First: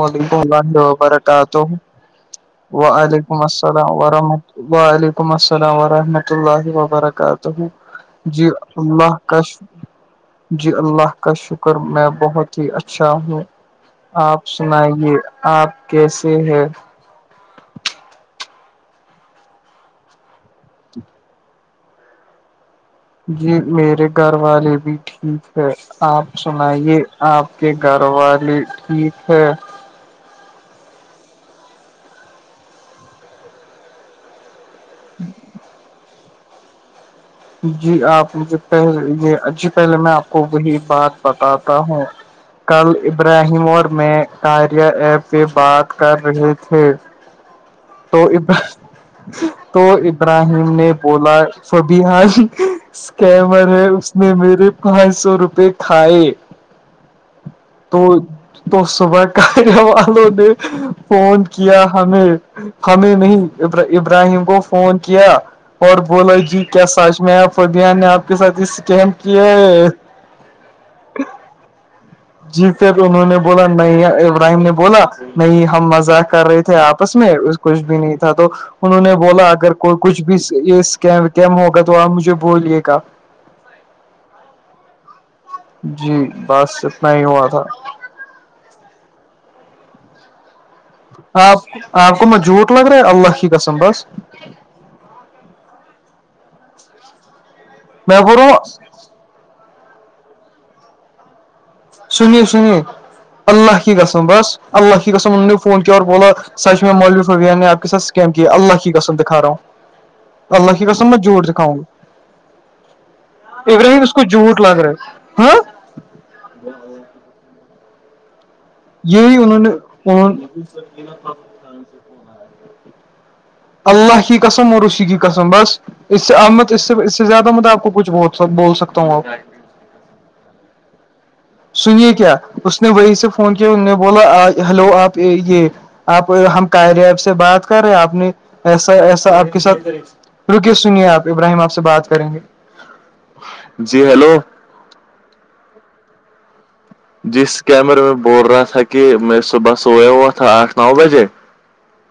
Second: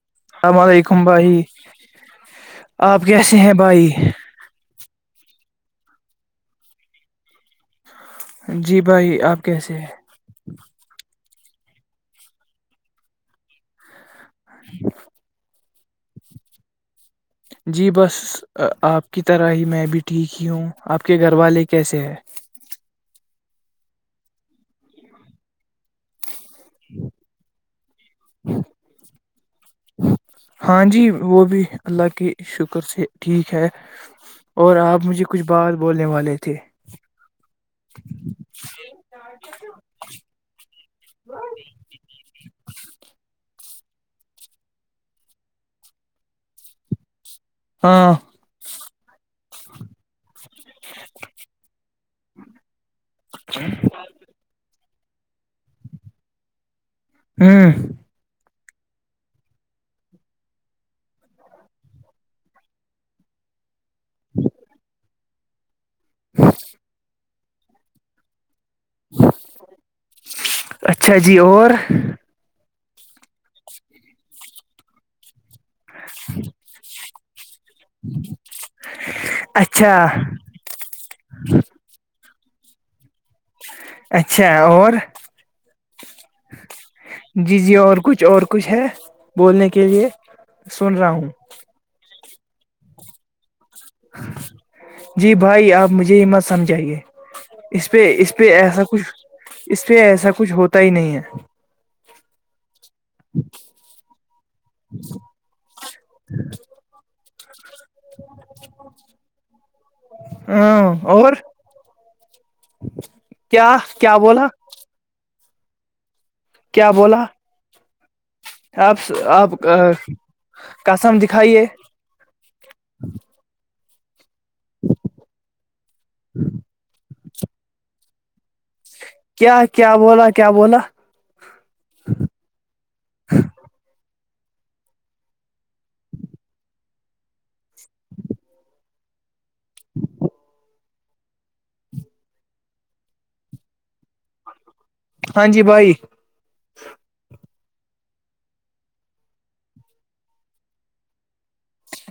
وعلیکم السلام الام علیکم بھائی وبرکاتہ آپ وعلیکم کیسے ہیں بھائی السلام ورحمۃ ال وعلیکم السلام ورحمۃ اللہ وبرکاتہ جی اللہ بھائی آپ کش کیسے ہیں جی اللہ کا شکر میں بہت ہی اچھا ہوں آپ سنائیے آپ کیسے ہے جی بس آپ کی طرح ہی میں بھی ٹھیک ہی ہوں آپ کے گھر والے کیسے ہے جی میرے گھر والے بھی ٹھیک ہے آپ سنائیے آپ کے گھر والے ٹھیک ہے ہاں جی وہ بھی اللہ کے شکر سے ٹھیک ہے اور آپ مجھے کچھ بات بولنے والے تھے جی آپ مجھے پہلے یہی پہلے میں آپ کو وہی بات بتاتا ہوں کل ابراہیم اور میں کاریا ایپ پہ بات کر رہے تھے ہاں توب تو ابراہیم نے بولا س بار اسکیمر ہے اس نے میرے پانچ سو روپے کھائے ہوں تو تو صبح کیہ والوں نے فون کیا ہمیں ہمیں نہیں ابراہیم کو فون کیا اور بولا جی کیا سچ میں آپ فبیہ نے آپ کے ساتھ اس کیمپ کیا ہے اچھا جی اور جی پھر انہوں نے بولا نیا ابراہیم نے بولا نہیں ہم مزاق کر رہے تھے آپس میں کچھ بھی نہیں تھا تو انہوں نے بولا اگر کوئی اچھا کچھ بھیم ہوگا تو آپ مجھے بولیے گا اچھا اور جی بس اتنا ہی ہوا جی تھا جی اور کچھ اور کچھ ہے بولنے کے لیے سن رہا ہوں آپ کو میں جھوٹ لگ رہا ہے اللہ کی قسم بس جی بھائی آپ مجھے ہی مت سمجھائیے اس پہ میں اس بول رہا پہ ایسا ہوں کچھ اس پہ ایسا کچھ ہوتا ہی نہیں ہے سنیے سنیے اللہ کی قسم بس اللہ کی قسم انہوں نے فون کیا اور بو سچ میں مولوف ہوب نے س اسکیم کی اللہ کی کسم دکھا رہا ہوں اللہ کی ہاں قسم میں اور جھٹ دکھاں گا کیا ابراہیم اس کیا کو بولا جھوٹ لگ رہا ہاں کیا بولا آپ یہی آپ انہوں نے پون قسم دکھائیے اللہ کی قسم اور ری کی قسم بس اس سے احمد اس سے اس سے زیادہ امد آپ کو کچھ بہت سب بول سکتا ہوں آ کیا کیا بولا کیا بولا سنیے کیا اس نے وہی سے فون کیا ان نے بولا ہیلو آپ یہ آپ ہم قائریب سے بات کر رہے آپ نے ایسا ایسا آپ کے ساتھ رکے سنیے آپ ابراہیم آپ سے بات کریں گے جی ہیلو ہاں جی بھائی جس کیمرے میں بول رہا تھا کہ میں صبح سویا ہوا تھا آٹھ نو بجے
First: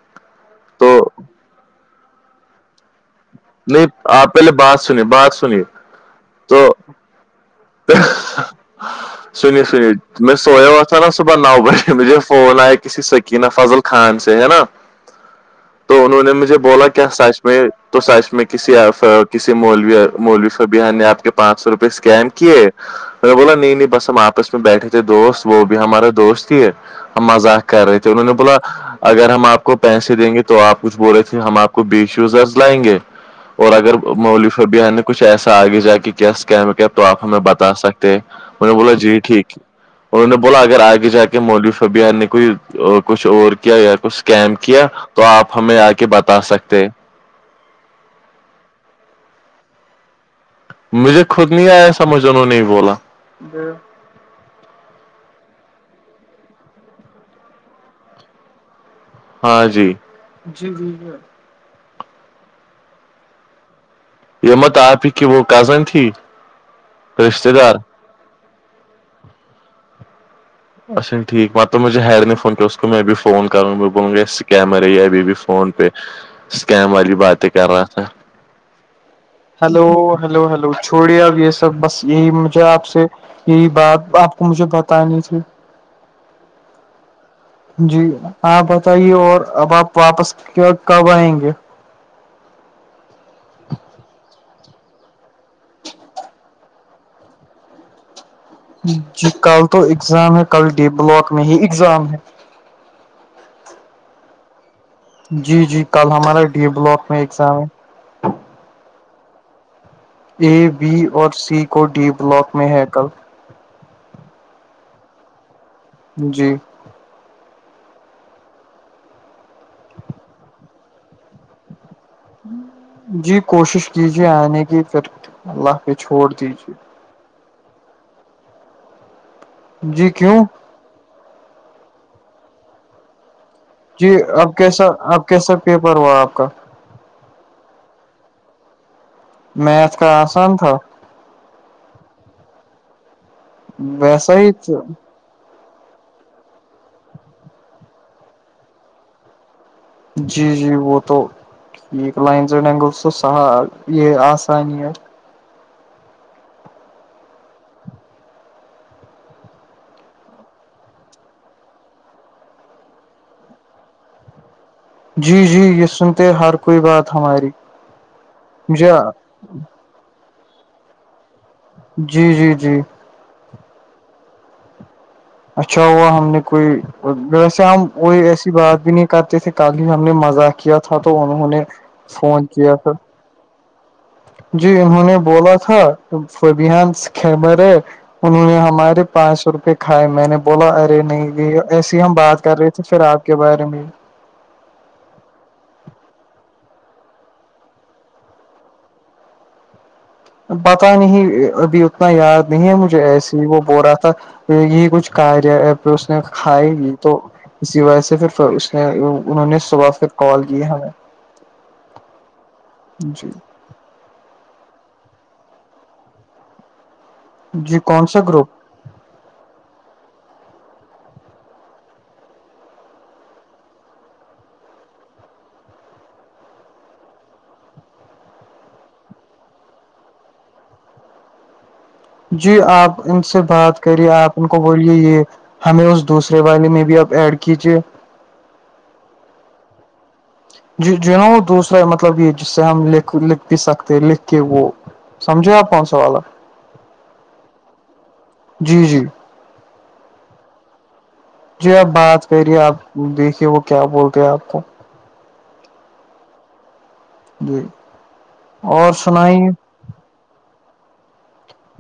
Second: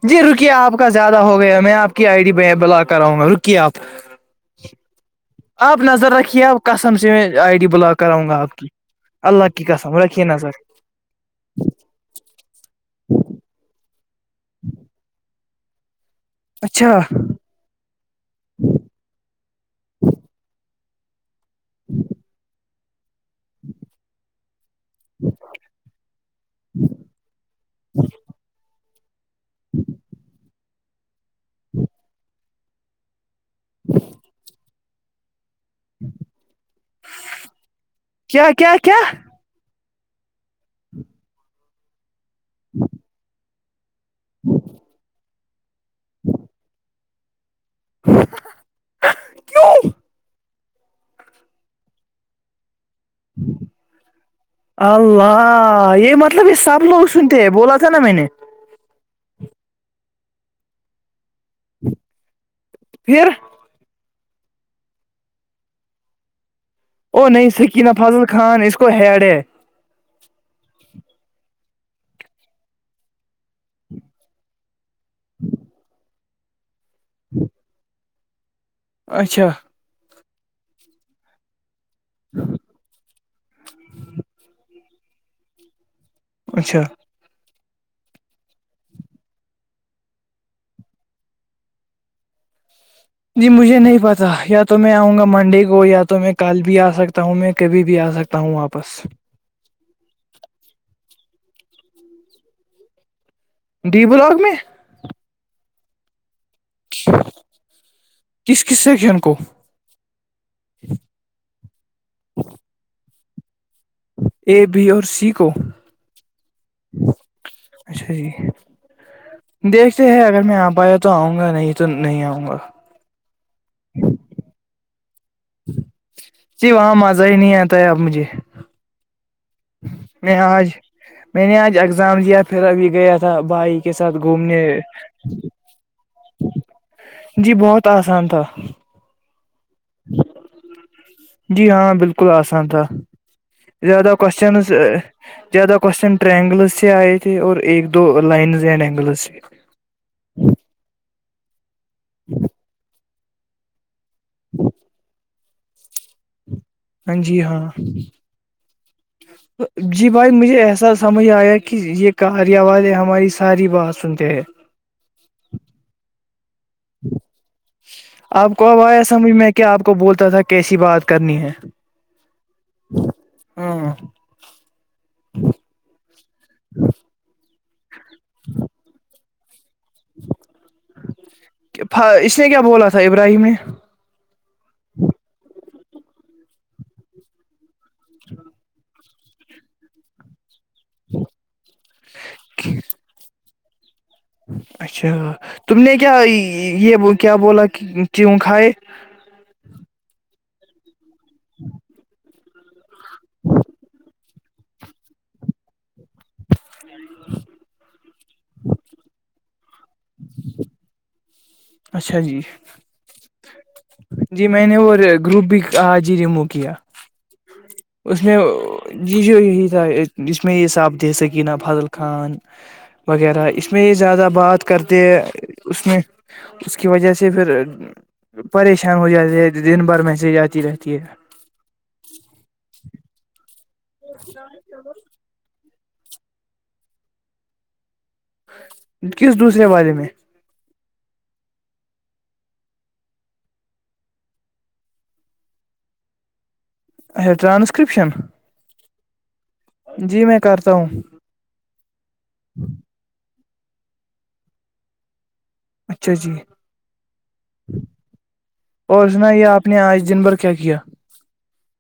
جی رک آپ کا تو زیادہ ہو گیا میں آپ کی آئی ڈی بلاک کراؤں گا رکی آپ نہیں آپ پہلے بات سنیے بات سنیے آپ نظر رکھیے تو آپ کسم سے میں آئیڈی ب سنیے سنیے قسم رکھیے میں نظر سویا ہو تھا نا صبح نو بجے مجھے فون آئے کسی سکین فضل خان سے ہے نا تو انہوں نے م مجھ بولا اچھا کیا سائش میں تو سائش میں کسی کسی می مولوی فبیہ نے آپ کے پانچ سو روپئے اسکیم کیے مے بولا نہیں نہیں بس ہم آپس میں بیٹھے تھے دوست وہ بھی ہمارے دوست ہیے مذاق کر رہے تھے انہوں نے بولا اگر ہم آپ کو پیسے دیں گے تو آپ کچھ بولے تھے ہم آپ کو بیسیوزرز لائیں گے اور اگر مولف اب نے کچھ ایسا آگے جا کے کیا کیا کیا تو آپ ہمیں بتا سکتے کیا میں نے کیا بولا کیا جی ٹھیک انہوں نے بولا اگر آگے جا کے مولوی صاحب نے کوئی کچھ اور کیا یا کچھ کیم کیا تو آپ ہمیں آ کے بتا سکتے کیوں مجھے خود نہیں آیا سمجھ انہوں نے بولا اللہ یہ مطلب یہ سب لوگ سنتے ہیں بولا تھا نا میں نے ہاں جی ج جی ج پھر یہمت آپ ہی کی وہ کزن تھی ا نہیں رشتے دار سکین فاضل خان اس کو ہیڈ ہے اچھا ٹھیک مطلب مجھ ہیئڈ نہیں فون اس کو میں بھی فون کرونگا میں بولوگا یہ سکیمر ابھی بھی فون پہ اسکیم والی باتیں کر رہا تھا اچھا ہیلو ہیلو ہیلو چھوڑیا ابس بس یہی مجھے آپ سے یہی بات آپ کو مجھے بتانی تھی اچھا جی ہاں بتائیے اور اب آپ واپس کب آئیں گے جی مجھے نہیں پتا یا تو میں آؤں گا منڈے کو یا تو میں کل بھی آ سکتا ہوں میں کبھی بھی آ سکتا ہوں آپ جی کل تو ایگزام ہے کل ڈی بلاک میں ہی اگزام ہے ڈی بلاک میں جی جی کل ہمارا ڈی بلاک میں ایگزام کس کس سے کن کو اے بی اور سی کو ڈی بلاک میں ہے کل اے بی اور سی کو جی اچھا جی دیکھتے ہے اگر میں آ پایا تو آؤں گا نہیں تو نہیں آؤںا جی کوشش کیجیے آنے کی پھر اللہ پہ چھوڑ دیجے کا مزہ ہی نہیں ہے ت مجھے جی میں کیوں آج میں نے آج اگزام لیا پھر ابھی گیا تھا بائک کے جی ساتھ اب گھومنے کیسا اب کیسا پیپر ہوا آپ کا جی بہت آسان تھا میتھ کا آسان تھا جی ہاں بالکل آسان تھا دہ ویسا ہی کوشن زیادہ کوشچن ٹر اینگلز سے آئے تھے اور ایک دو لائنز اینڈ اینگلز سے جی جی وہ تو ٹھیک لائنزائنینگل تو س یہ آسانی ہے ہاں جی ہاں جی بھائی مجھے ایسا سمجھ آیا کہ یہ کاری آواز ہے ہماری ساری بات سنتے ہے جی جی یہ سنتے ہر کوئی بات ہماری آپ کو اب آیا سمجھ میں کیا آپ کو بولتا تھا کیسی بات کرنی ہے جی جی جی ہاں اچھا ہوا ہم نے کوئی ویسے ہم کوئی ایسی بات بھی نہیں کرتے تھے کل ہی ہم نے مزہ کیا تھا تو انہوں نے فون کیا تھا میں جی انہوں نے بولا تھا فبانر ہے انہوں نے ہمارے پانچ سو روپئے کھائے میں نے بولا ارے نہیں یہ ایسی ہی ہم بات کر رہے تھے پھر آپ کے بارے میں اچھا تم نے کیا یہ کیا بولا کیوں کھائے پتا نہیں ابھی اتنا یاد نہیں ہے مجھے ایسی ہی وہ بول رہا تھا یہی کچھ کاریہ پھر اس نے کھائی ہی تو اسی وجہ سے پھر اس نے انہوں نے صبح پھر کال کی ہے ہمیں اچھا جی جی جی میں نے وہ گروپ بھی آج ہی ریموو کیا جی کون سا اس میں گروپ جی جو یہی تھا جس میں یہ صاب دے سکینہ فاضل خان وغیرہ اس میں یہ زیادہ بات کرتے ہے اس میں اس کی وجہ سے پھر پریشان ہو جاتے ہے دن بھر میسج آتی رہتی ہے جی آپ ان سے بات کریے آپ ان کو بولیے یہ ہمیں اس دوسرے والے میں بھی اب ایڈ کیجیے کس دوسرے بارے میں ج جو نا وہ دوسرا مطلب یہ جس سے ہم لکھ لکھ بھی سکتے ہیں لکھ کے وہ سمجھو آپ کون سو والا اچھا ٹرانسکرپشن جی جی جی میں کرتا ہوں جی آپ بات کریے آپ دیکھیے وہ کیا بولتے ہیں آپ کو اچھا جی جی اور سنا یہ آپ آ نے آج دن بھر کیا کیا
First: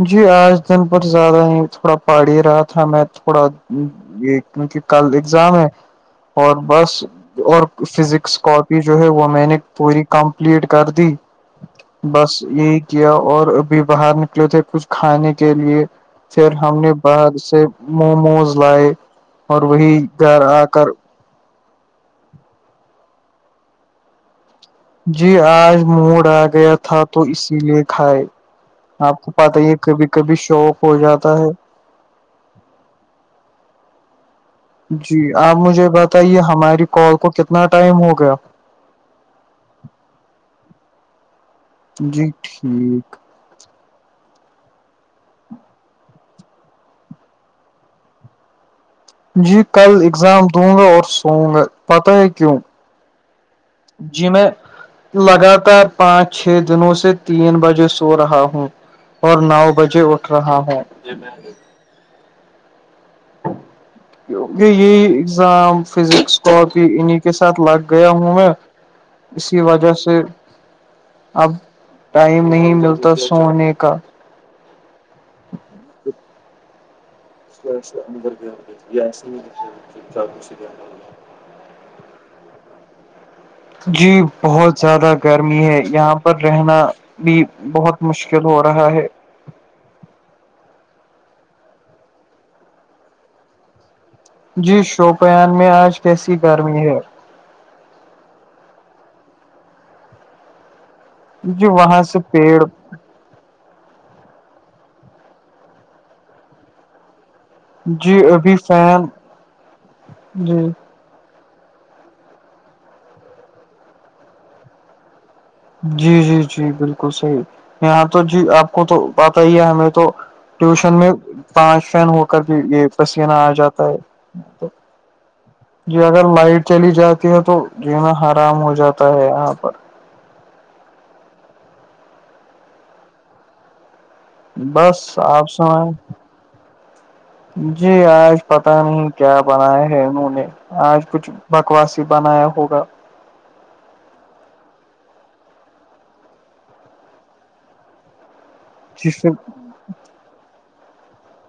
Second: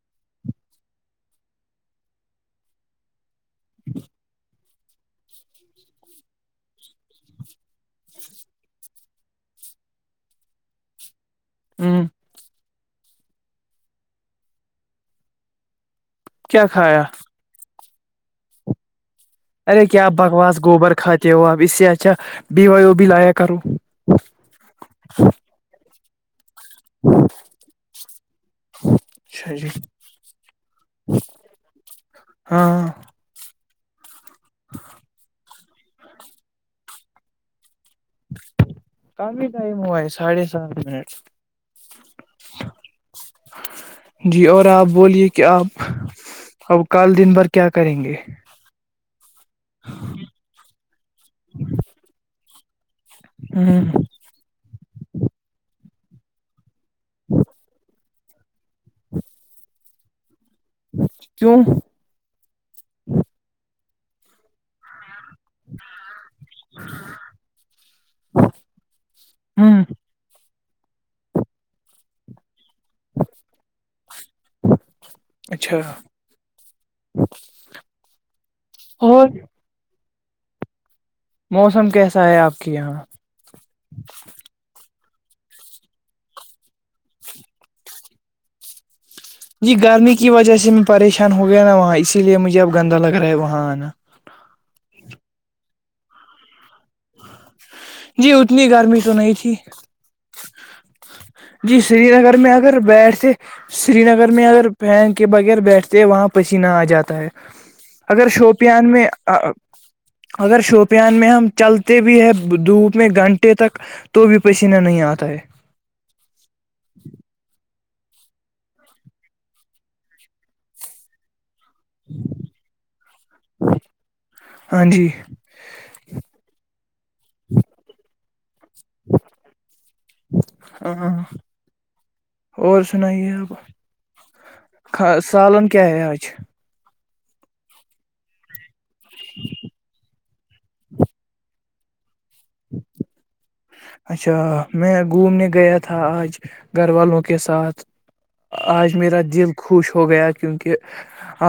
جی آج دن ب زیادہ ہی تھوڑا پہاڑی رہا تھا میں تھوڑا یہ کیونکہ کل ایگزام ہے اور بس اور فزکس کاپی جو ہے وہ میں نے پوری کمپلیٹ کر دی ہوں بس یہی کیا اور ابھی باہر نکلے تھے کچھ کھانے کے لیے پھر کیا ہم نے کھایا باہر سے موموز لائے اور وہی گھر آ کر کہ وہ اب اس سے اچھا بی وی بھی لایا کروں جی آج موڑ آ گیا تھا تو اسی لیے کھائے آپ کو اچھا پت ہی جی ہے کبھی کبھی شوق ہو جاتا ہے ہاں جی آپ مجھے بتائیے ہماری کال کو کتنا ٹائم ہو گیا کی ٹائم ہو ہے ساھے سات منٹ جی ٹھیک جی اور آپ بولیے کہ آپ اب کل دن بھر کیا کریں گے جی کل اگزام دوں گا اور سوؤوں گا پتہ ہے کیوں ہ جی میں لگاتار پانچ چھ دنوں سے تین بجے سے ہو رہا ہوں اور نو بجے اٹھ رہا ہوں کیوں کیونکہ یہی ایزام فزکس کاپی انیں کے ساتھ لگ گیا ہوں میں اسی ہ وجہ سے اب ٹائم نہیں ملتا سونے کا اچھا اور [unintelligible] موسم کیسا ہے آپ کے یہاں جی بہت زیادہ گرمی ہے یہاں پر رہنا بھی بہت مشکل ہو رہا ہے جی گرمی کی وجہ سے میں پریشان ہو گیا نا وہاں اسی لیے مجھے اب گندا لگ رہا ہے وہاں آنا جی شوپیان میں آج کیسی گرمی ہے جی اتنی گرمی تو نہیں تھی جی وہاں سری سے نگر میں پیڑ اگر بیٹھے سری نگر میں اگر پین کے بغیر بیٹھتے ہیں وہاں پسینہ آ جاتا ہے جی اگر ابھی شوپیان فین میں جی اگر شوپ پیان میں ہم چلتے بھی ہے دھوپ میں گھنٹے تک تو بھی پسینہ نہیں آتا ہے جی جی جی بالکل صحیح یہاں تو جی آپ کو تو پتا ہی ہے ہمیں تو ٹیوشن میں پانچ فین ہو کر بھی یہ پسینہ آ جاتا ہے ہاں جی جی اگر لائٹ چلی جاتی ہے تو ج میںا آرام ہو جاتا ہے یہاں پر ہاں اور سنائیے آپ بس آپ سالن کیا سمئے ہے آج جی آج پتا نہیں کیا بنایا ہے انہوں نے آج کچھ بکواسی بنایا ہوگا اچھا میں گھومنے گیا تھا آج گھر والوں کے ساتھ آج جس میرا سے دل خوش ہو گیا کیونکہ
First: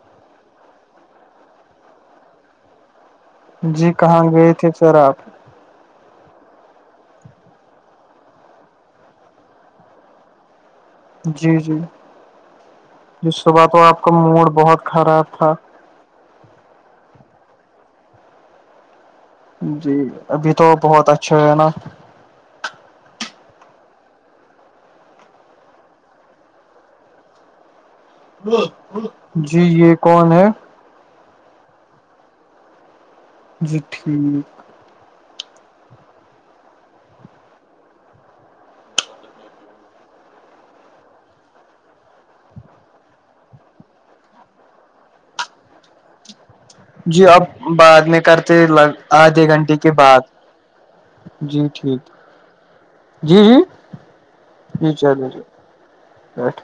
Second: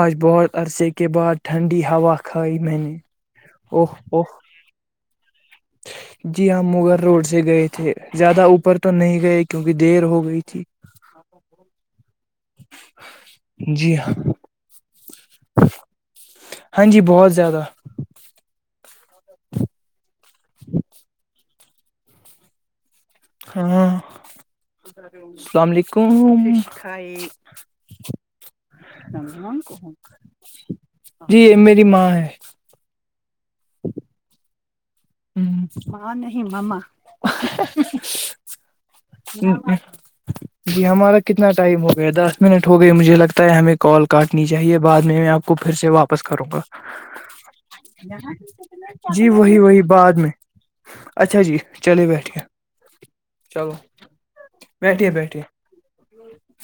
آج بہت عرصے کے بعد ٹھنڈی ہوا کھائی میں نے اوہ جی کہاں اوہ گئے تھے سر آپ جی ہم مغل روڈ سے گئے تھے زیادہ اوپر تو نہیں گئے کیونکہ دیر ہو گئی تھی جی جی جس صبح تو جی آپ کا ہاں موڈ بہت خراب تھا ہاں جی بہت زیادہ جی ابھی تو بہت اچھا ہو نا ہاں اللام علیکم جی یہ کون ہے جی یہ میری ماں ہے جی ٹھیک ہ م نہیں ہی مم ہ ج [inaudible] جی ہمارا کتنا ٹائم ہو گیا دس منٹ ہو گیا مجھے لگتا ہے ہمیں کال کاٹنی چاہیے بعد میں ہم آپ کو پھر سے واپ واپس کروں گا جی اب بعد میں کرتےگ جی آدھے وہی گھنٹے وہی کی بعد بات میں اچھا جی ٹھیک چلے بیٹھیے جی جی چلو جی بیٹھیے چلو ج بیٹھیے بیٹھ